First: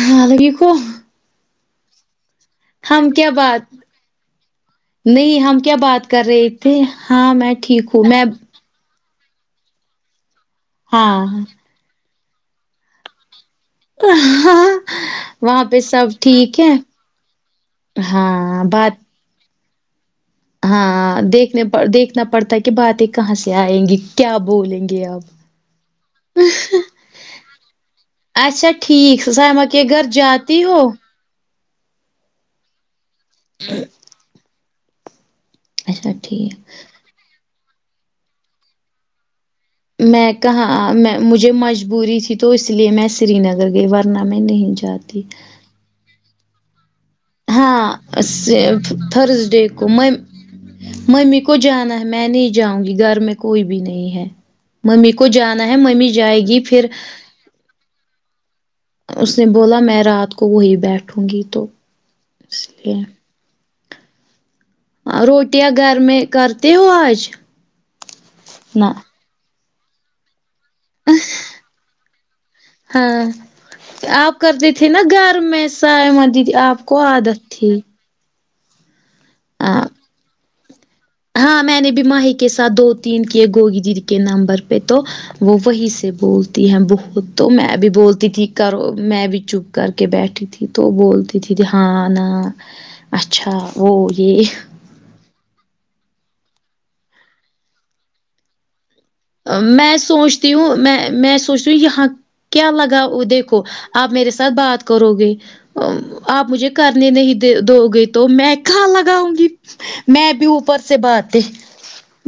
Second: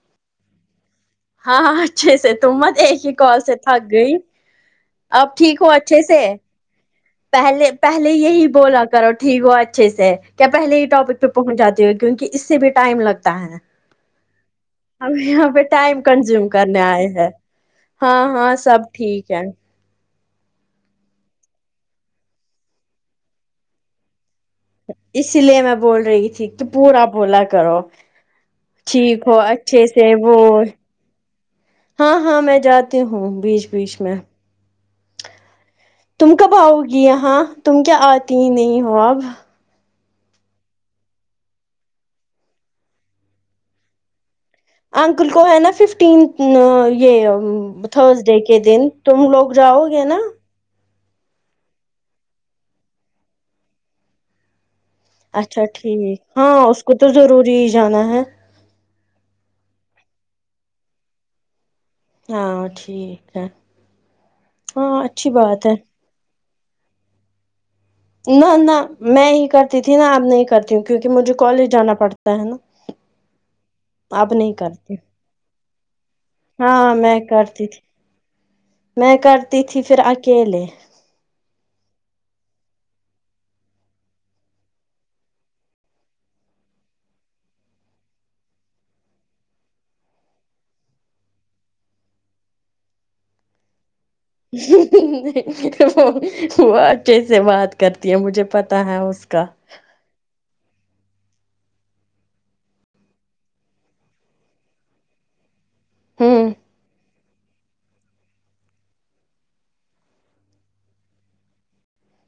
السلام علیکم ہاں اچھے سے تو مت ایک ہم ہی کیا کال سے بات تھک گئی اب ٹھیک ہو اچھے سے اتی ہاں میں پہلے ٹھیک ہوں پہلے میں یہی بولا کرو ٹھیک ہو اچھے سے کیا پہلے ہی ٹاپک ہاں پہ پہنچ جاتی ہو کیونکہ اس سے بھی ٹائم لگتا ہے ا ہاں ہم یہاں پہ وہاں ٹائم سب کنزیوم ٹھیک ہے کرنے آئے ہیں ہاں ہاں سب ٹھیک ہے ہاں دیکھنے دیکھنا پڑتا ہے کہ باتیں کہاں سے آئیں گی کیا بولے اسی لیے میں بول رہی تھی تو پورا بولا کرو اچھا ٹھیک ہو سائمہ کے اچھے سے گھر وہ جاتی ہو ہاں ہاں میں جاتی ہوں بیچ بیچ میں اچھا تم کب ٹھیک آؤ گی یہاں تم کیا آتی ہی نہیں ہو اب میں کہاں میں مجھے مجبوری تھی تو اس لیے میں سری نگر گئی ورنہ میں نہیں جا انکل کو ہے نا ففٹین یہ ہاں تھرس ڈے کے دن تم لوگ تھرسڈے جاؤ کو گے میں نا ممی کو جانا ہے میں نہیں جاؤں گی گھر میں کوئی بھی نہیں ہے ممی کو اچھا جانا ہے ممی ٹھیک جائے گی ہاں اس پھر کو تو ضروری جانا ہے اس نے بولا میں رات کو وہی بیٹھوں گی تو ہاں اس ٹھیک لیے ہے ہاں اچھی بات روٹیاں ہے گھر میں کرتے ہو آج نہ نہ میں ہی کرتی تھی نا اب نہیں کرتی ہوں کیونکہ مجھے کالج جانا پڑتا ہے نا ہاں آپ اب نہیں کرتے تھے کرتی نا گھر میں سائمہ دیدی آپ کو ہاں میں عادت کرتی تھی میں کرتی ہاں تھی پھر اکیلے ہاں میں نے بھی ماہی کے ساتھ دو تین کیے گوگی دی کے نمبر پہ تو وہ وہی سے بولتی ہیں بہت تو میں بھی بولتی تھی کرو میں بھی چپ کر کے بیٹھی تھی تو بولتی تھی ہاں ن اچھا وہ یہ وہ اچھے سے بات کرتی ہے مجھے پتا ہے اس کا میں سوچتی ہوں میں میں سوچتی ہوں یہاں کیا لگا دیکھو آپ میرے ساتھ بات کرو گے آپ ہوں مجھے کرنے نہیں دو گئی تو میں کاں لگاؤں گی میں بھی اوپر سے باتیں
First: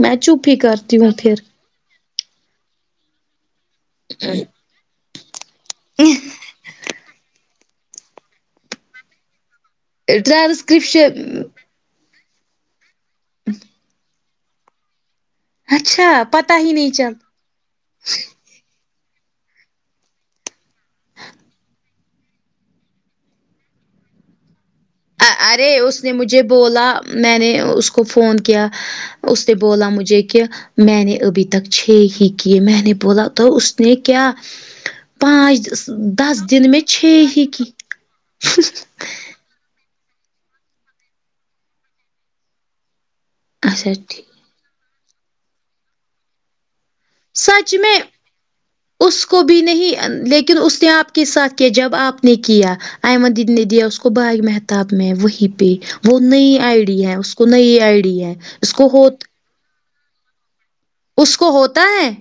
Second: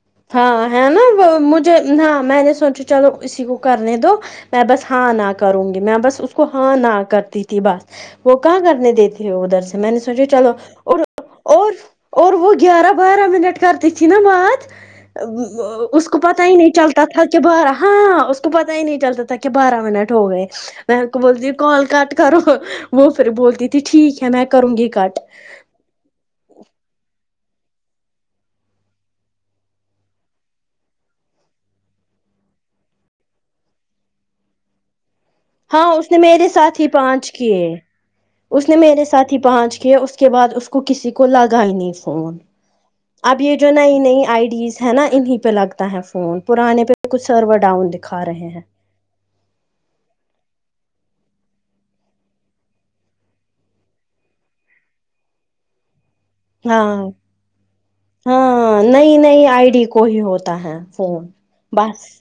میں چپکے کرتی ہوں پھر نہ میں نے سوچا چلو اسی کو کرنے دو میں بس ہاں نہ کروں گی میں بس اس کو ہاں نہ کرتی تھی بس وہ کہاں کرنے دیتے ادھر سے میں نے سوچا چلو اور ٹرانسکرپشن اور اور وہ گیارہ بارہ منٹ کر تئ تھی نا باتھ اس کو پتا ہی نہیں چلتا تھا کہ بارہ ہاں اس کو پتا ہی نہیں چلتا تھا کہ بارہ منٹ ہو گئے میں اںکو بولتی کال کٹ کرو وہ پھر بولتی تھی ٹھیک ہے میں کروں گی کٹ ا- ارے اس نے مجھے بولا میں نے اس کو فون کیا اس نے بولا مجھے کہ میں نے ابھی تک چھ ہی کیے میں نے بولا تو اس نے کیا پانچ ہاں اس نے دس میرے دن ساتھ میں ہی چھ پانچ ہی کیے کی اس نے میرے ساتھ پانچ کے اس کے بعد اس کو کسی کو لگائی نہیں فون اب یہ جو اچھا نئی ٹھیک نئی آئی ڈیز ہے نا انہیں پہ لگتا ہے فون پرانے پہ تو کچھ سرور سچ ڈاؤن میں دکھا رہے ہیں اس کو بھی نہیں لیکن اس نے آپ کے ساتھ کیا جب آپ نے کیا آمن دیدی نے دیا اس کو باغ محتاب میں وہی پہ وہ نئی آئی ڈی ہاں ہے اس کو نئی آئی ڈی ہے اس ہاں کو نئی ہوت آئی ڈی کو کو ہی ہوتا ہے فون کو ہوتا بس ہے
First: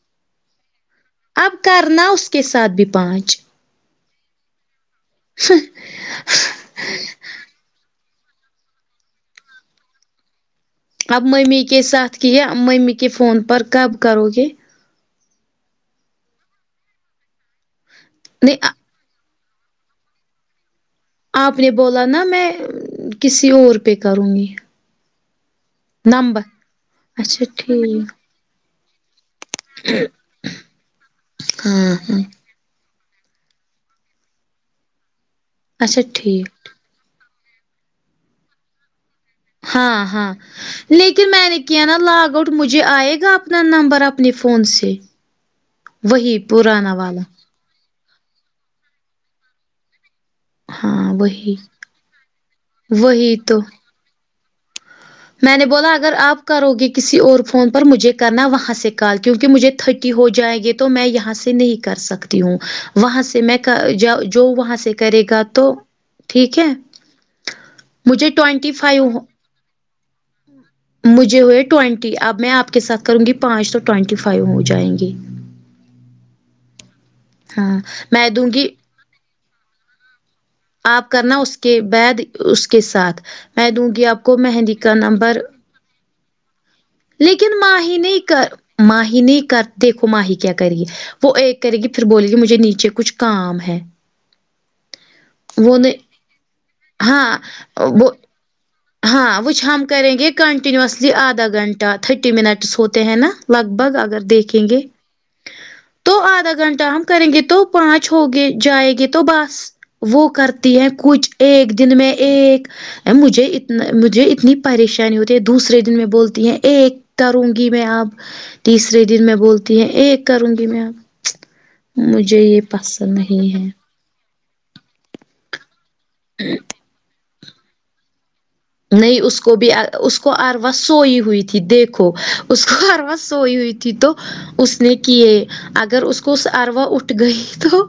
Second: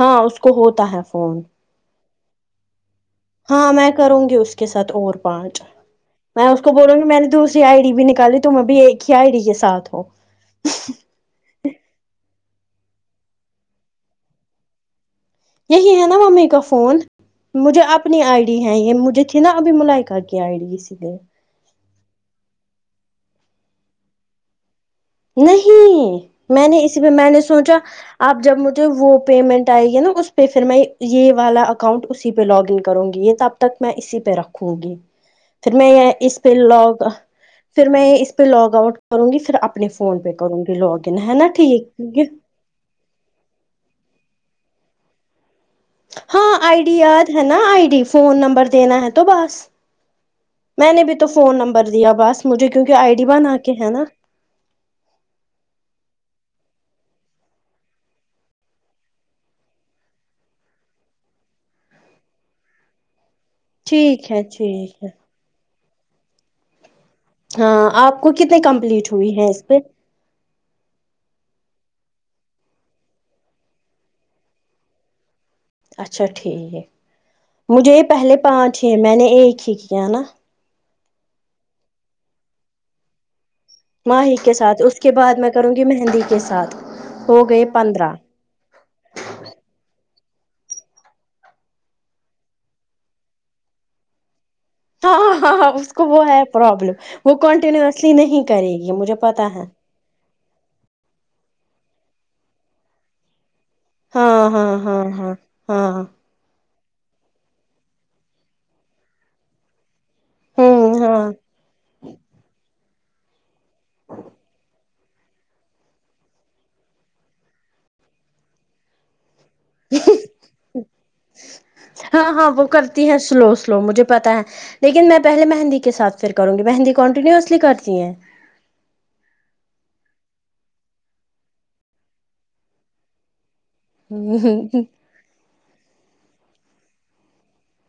ہاں اس کو ہوتا ہے فون اب کرنا اس کے ساتھ بھی پانچ ہاں میں کروں گی اس کے ساتھ اور پانچ میں اس کو بولوں گی میں نے دوسری آئی ڈی بھی نکالی تم ابھی ایک ہی ائی ڈی کے ساتھ ہو [unintelligible] اب ممی کے ساتھ کیا ممی کے فون پر کب کرو گے یہی ہے نا ممی کا فون مجھے اپنی آئی ڈی نہیں ہے یہ مجھے تھی نہ ابھی ملائک کیا آئی ڈی سے کرے آپ نے بولا نا میں کسی اور پے کروں گی نہیں نمبر میں نے اسی پ میں نے اچھا سوچا ٹھیک آپ جب مجھے وہ پیمنٹ آئے گی نا اس پہ پھر میں یہ والا ہاں اکاؤنٹ ہاں اسی پہ لاگ ان کروں گی یہ تب تک میں اسی پہ رکھوں گی پھر میں اچھا یہ اس ٹھیک پہ لاگ پھر میں اس پہ لاگ آؤٹ کروں گی پھر اپنے فون ہاں ہاں پہ کروں گی لاگ ان لیکن ہے نا میں نے کیا ہے نا ٹھیک لاگ آؤٹ تو مجھے آئے گا اپنا نمبر اپنے فون سے وہی ہاں آئی پرانا ڈی والا یاد ہے نا آئی ڈی فون نمبر دینا ہے تو بس میں نے ہاں بھی تو وہی فون نمبر دیا بس مجھے کیونکہ آئی ڈی وہی بنا تو کے ہے نا میں نے بولا اگر آپ کرو گے کسی اور فون پر مجھے کرنا وہاں سے کال کیونکہ مجھے تھرٹی ہو جائے گی تو میں یہاں سے نہیں کر سکتی ہوں وہاں سے میں کر کا ٹھیک ہے جو وہاں سے ٹھیک ہے کرے گا تو ٹھیک ہے ہاں آپ مجھے کو کتنے ٹوینٹی فائیو کمپلیٹ ہوئی ہے اس پہ مجھے وہ ہے ٹوئنٹی اب میں آپ کے ساتھ کروں گی پانچ تو ٹوئینٹی فائیو ہو جائیں گی اچھا ٹھیک ہے ہاں مجھے یہ میں پہلے دوں گی پانچ ہی ہیں میں نے ایک ہی کیا نا آپ کرنا اس کے بعد اس کے ساتھ میں دوں گی آپ ماہی کو کے مہندی ساتھ کا اس کے نمبر بعد میں کروں گی مہندی کے ساتھ ہو لیکن گئے ماہی پندرہ نہیں کر ماہی نہیں کر دیکھو ماہی کیا کر ر ہی یے وہ ایک کرے گی پھر بولے گی مجھے نیچے کچھ کام ہے ہاں ںاں ہاں ہاں اس کو وہ ہے پرابلم وہ ہاں کنٹینیوسلی وہ نہیں کرے گی مجھے ہاں پتا ہے وہچھ ہم کریں گے کنٹینوسلی آدھا گھنٹہ تھرٹی منٹس ہوتے ہیں نا لگ بھگ اگر ہاں دیکھیں ہاں گے ہاں ہاں ہاں تو آدھا گھنٹہ ہم کریں گے تو پانچ ہوگے جائے گے تو بس وہ کرتی ہیں ہوں ہاں کچھ ایک دن میں ایک مجھے ات مجھے اتنی پریشانی نہیں ہوتی دوسرے دن میں بولتی ہیں اک کروں گی میں آپ تیسرے دن میں بولتی تی ہے ایک کروں گی میں ہاں مجھے ہاں یہ وہ کرتی پسند ہے سلو نہیں سلو مجھے پتا ہے لیکن میں پہلے مہندی کے ساتھ پھر کروں گی مہندی کنٹینیوسلی کرتی ہیں نہیں اس کو بھی اس کو اروا سوئی ہوئی تھی دیکھو اس کو اروا سوئی ہوئی تھی تھی تو اس نے کیے اگر اس کو اروا اٹھ گئی تو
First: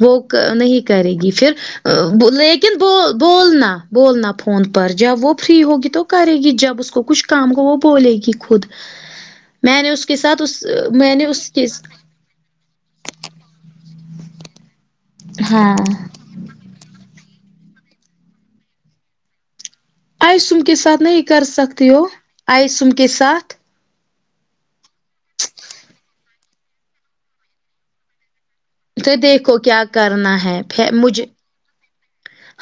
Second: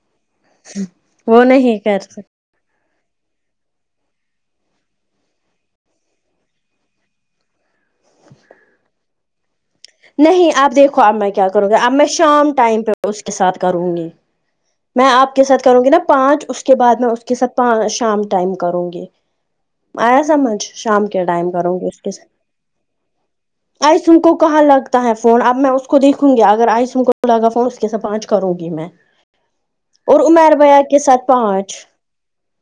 وہ نہیں کرے گی وہ پھر نہیں کر سک لیکن ب بولنا بولنا فون پر جب وہ فری ہوگی تو کرے گی جب اس کو کچھ کام کو وہ بولے گی خود میں نے اس کے ساتھ نہیں اس اب دیکھو اب نے میں اس کیا کے کروں گا اب میں شام ٹائم پہ اس کے ساتھ کروں گی میں آپ کے ساتھ ہاں کروں گی نا پانچ اس اس کے بعد میں اس کے ساتھ شام ٹائم کروں گی آیا آئسم سمجھ ساتھ شام نہیں کے کر ٹائم کروں گی سکتی اس ہو کے آئسم کے ساتھ آئسم کو کہاں لگتا ہے فون اب میں اس کو دیکھوں گی اگر آئسم کو لگا فون اس کے ساتھ پانچ کروں گی میں تو دیکھو کیا اور کرنا عمیر ہے بھیا پھر کے مجھے ساتھ پانچ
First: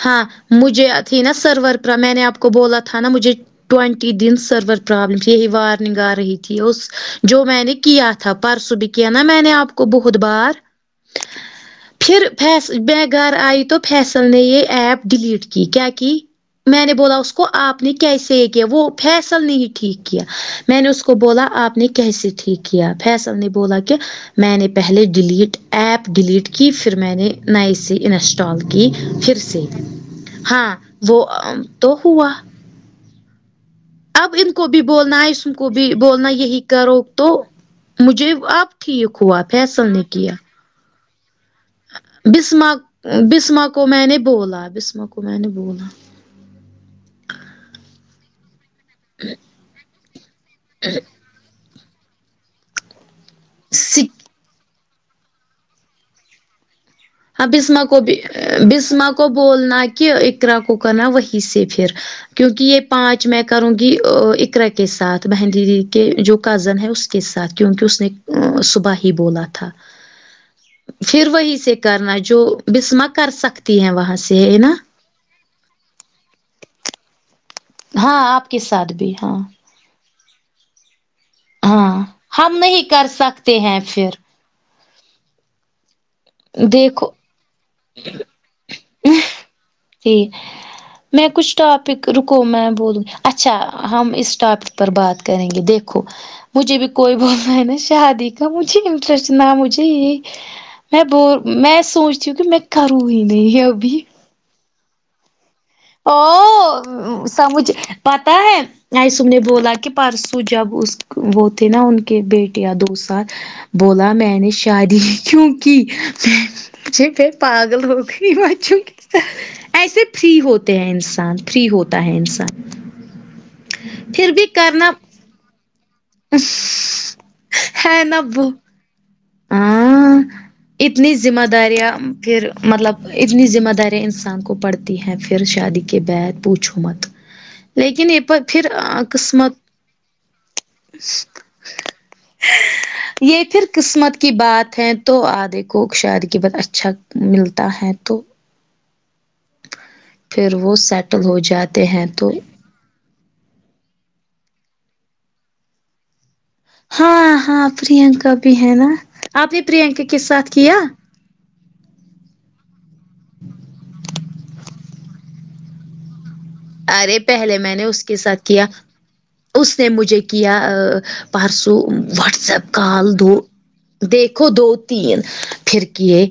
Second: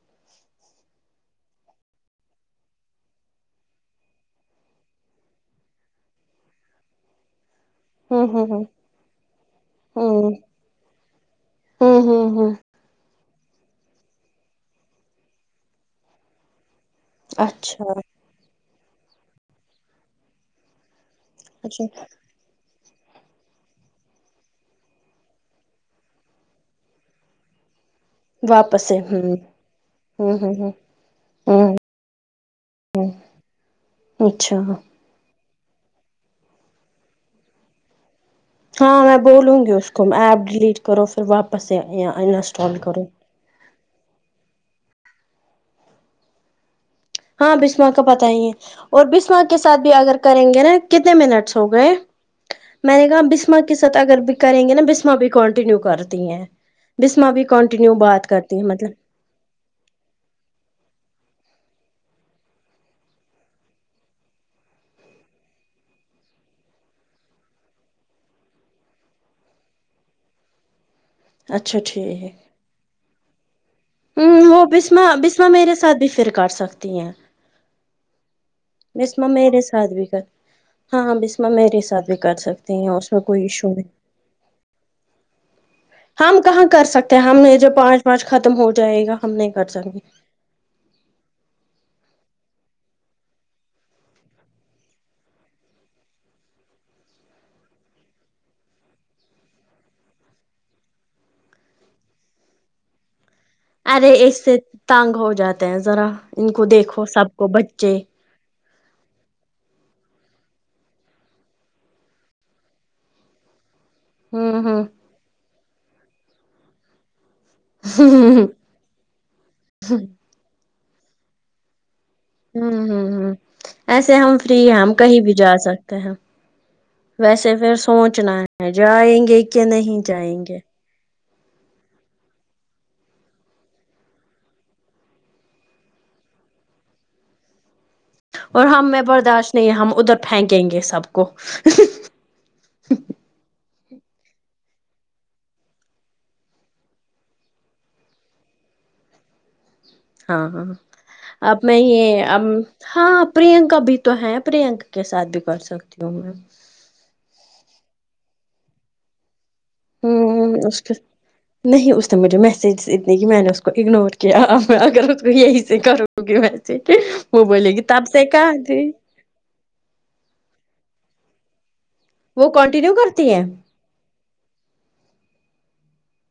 ہاں مجھے ا تھی نا سرور پر میں نے آپ کو بولا تھا نا مجھے ٹئونٹی دن سرور پررابلم تھی یہ وارننگ آ رہی تھی اس جو میں نے کیا ہوں تھا ہوں پرسوں بھی کیا نا میں نے آپ کو بہت ہوں ہوں بار ہوں پھر ہوں ہوں بھیس میں گھر آئی تو فیصل نے یہ ایپ ڈیلیٹ کی کیا کی میں نے بولا کو آپ نے اچھا کیسے کیا وہ فیصل ہی نے ٹھیک کیا میں نے اس کو بولا آپ اچھا نے کیسے ٹھیک کیا فیصل نے بولا کہ میں نے پہلے ڈیلیٹ ایپ ڈیلیٹ کی پھر میں نے نئی اسی انسٹال واپس کی سے پھر ہوں سے ہوں ہوں ہاں ہوں وہ تو ہوا ہوں اب ان اچھا کو بھی بولنا ہے ائسن کو بھی بولنا یہی کرو تو مجھے اب ہاں میں ٹھیک ہوا بولوں گی اس فیصل نے کو کیا ایپ ڈیلیٹ کرو پھر واپس بسما انسٹال کرو بسما کو میں نے بولا بسما کو میں نے بولا ہاں بسما کا پتاہ ہی ہے اور بسما تو سات بھی اگر کریں گے نا کتنے منٹس ہو گئے میں نے کہا بسما کے ساتھ اگر سک بھی کریں گے نا بسما سما بھی کانٹینیو کرتی ہیں بسما بھی ہاں بسما کنٹینیو کو بھی بات کرتی ہیں مطلب بسما کو بولنا کہ اقرا کو کرنا وہیں سے پھر کیونکہ یہ پانچ میں کروں گی ا اکرا کے ساتھ بہن دی کے جو کزن ہے اس کے ساتھ کیونکہ اس نے صبح ہی بولا تھا پھر وہی سے اچھا کرنا ٹھیک ہے جو بسما کر سکتی ہیں وہاں سے ہے نا مہ بسما میرے ساتھ بھی فر کر سکتی ہیں ہاں آپ کے ساتھ بھی بسما ہاں میرے ساتھ بھی کر تی ہاں ہاں بسما میرے ہاں ساتھ بھی کر ہم سکتے نہیں ہیں اس کر میں کوئی سکتے ایشو ہیں نہیں پھر ہم کہاں کر دیکھو سکتے ہیں ہم یہ جو پانچ پانچ ختم ہو جائے گا ہم نہیں کر سک گے جی میں کچھ ٹاپک رکو میں بولوں اچھا ہم اس ٹاپک پر بات کریں گے دیکھو مجھے بھی کوئی بولنا ہے نا شادی کا مجھے انٹرسٹ نہ مجھے میں بو میں سوچتی ہوں کہ میں کروں ہی نہیں اب ارے اس سے تانگ ہو جاتے ہیں ذرا ان کو دیکھو سب کو بچے تاحب نیس سم نے بولا کہ پرسو جب اس وہ تھے نا ان کے بیٹیا دو سال بولا میں نے ہوں ہوں شادی کیوکی میں مجھے پھر پاگل ہو گئی مچوں ایسے فری ہوتے ہیں انسان فری ہوتا ہے انسان ہم ہم ایسے پھر ہم بھی فری ہیں کرنا ہم کہیں بھی جا سکتے ہیں ویسے پھر ہے نا سوچنا وہ ہے جائیں گے کہ نہیں ہاں جائیں گے اتنی ذمہ داریاں پھر مطلب اتنی ذمہ داریاں انسان کو پڑھت تی ہے پھر شادی کے بعد پوچھو مت لیکن یہ پھر اور ہم میں برداشت قسمت نہیں ہم ادھر پھینکیے گے سب کو یہ پھر قسمت کی بات ہے تو ادھے کو شید کی بات اچھا ملتا ہے تو پھر ہاں ہاں وہ سیٹل ہو اب میں جاتے ہیں یہ تو اب ہاں پرینکا بھی تو ہے پرینکا کے ساتھ بھی کر سکتی ہوں میں ہاں ہاں پرینکا بھی ہے نا اپ نے پرینکا کے ساتھ ہوں کیا اس کے نہیں اس نے مجھے میسج اتنے کئ میں نے اس کو اگنور کیا میں اگر تو یہی سے کرو گی و سے کی ارے پہلے بولے میں گی نے تب اس کے سے ساتھ کہا کیا تھی اس نہ مجھے کیا پرسوں وہ واٹسایپ کنٹینیو کال کرتی دو ہے دیکھو دو تین پھر کیے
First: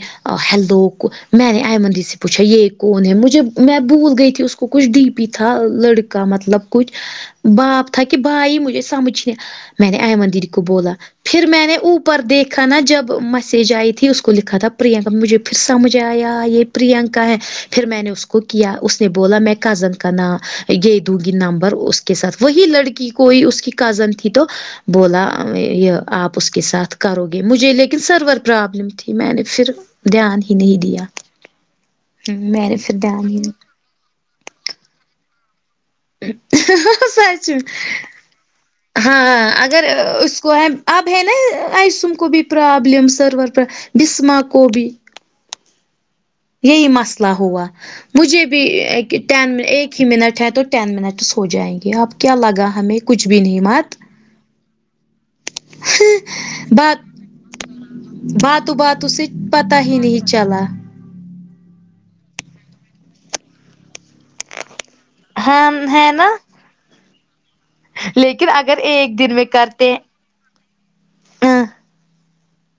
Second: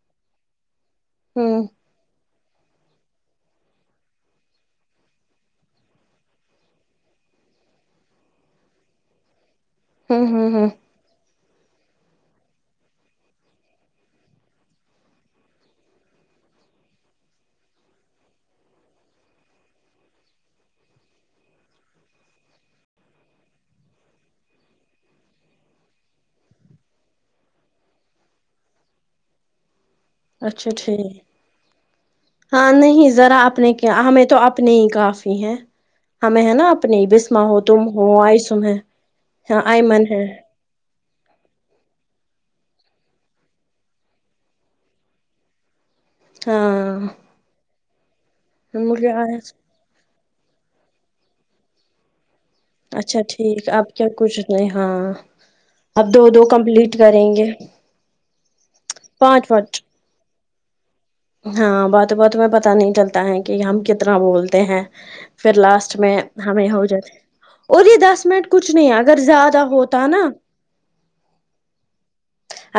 ہیلو میں نے ہوں ایماند ی سے پوچھا یہ کون ہے مجھے میں بھول گئی تھی اس کو کچھ ڈی بھی تھا لڑکا مطلب کچھ باپ تھا کہ بھائی مجھے سمجھنے میں نے ہوں ایمن دیدی ہوں کو ہوں بولا پھر میں نے اوپر دیکھا نا جب میسج ائی تھی اس کو لکھا تھا پرینکا مجھے پھر سمجھ ایا یہ پرینکا ہے پھر میں نے اس کو کیا اس نے بولا میں کزن کا نام یہے دوں گی نمبر اس کے ساتھ وہی لڑکی کوئی اس کی کزن تھی تو بولا یہ اپ اس کے ساتھ کرو گے مجھے لیکن سرور پرابلم تھی میں نے پھر دھیان ہی اچھا نہیں دیا ٹھیک میں ہاں نے پھر نہیں ذرا دھیان اپنے کیا ہمیں تو اپنے ہی کافی ہیں ہمیں ہے نا اپنی بسم ہو تم ہو ائی سمہیں ہاں ہاں اگر اس کو ہے آاب ہے نہ ائیسوم کوبھی پرابلم سرور پر ڈسمہ کوبھی یہی ہاں مسئلہ ہوا مجھے بھی مجھے ایک ٹائم ایک ہی منٹ ہے تو ٹین منٹس ہو جائیں گے اب کیا لگا ہمیں اچھا کچھ بھی نہیں ٹھیک اب مات کیا کچھ نہیں ہاں اب دو دو کمپلیٹ بات کریں گے باتوں باتوں سے پانچ پانچ پتا ہی نہیں چلا ہاں باتو باتو میں پتا نہیں چلتا ہے کہ ہم کتنا بولتے ہیں پھر ہاں لاسٹ ہے میں نا ہمیں ہو جاتی اور یہ دس منٹ لیکن کچھ نہیں ایک اگر دن میں زیادہ کرتے ہوتا نا ا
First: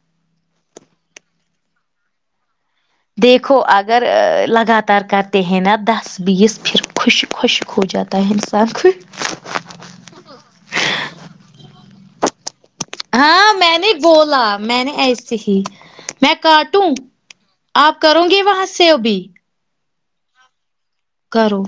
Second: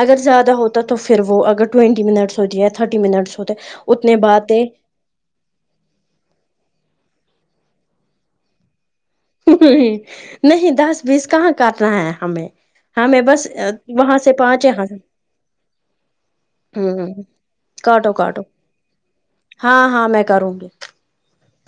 اگر زیادہ ہوتا تو پھر وہ اگر ٹوینٹی منٹس ہوتی تھرٹی منٹ کہو اگر لگا طار کرتے ہیں نا دس بیس پھر خوشک خوشک ہو جاتا ہے انسان خوش ہم نہیں دس بیس کہاں کرنہ ہے ہمیں ہمیں بس ہاں میں نے وہاں سے بولا پانچ میں یہاں نے سے ایسے ہی میں کاٹوں ہ اپ کاٹو کرو گی کاٹو وہاں سےابھی ہاں ہاں میں کروں گی کرو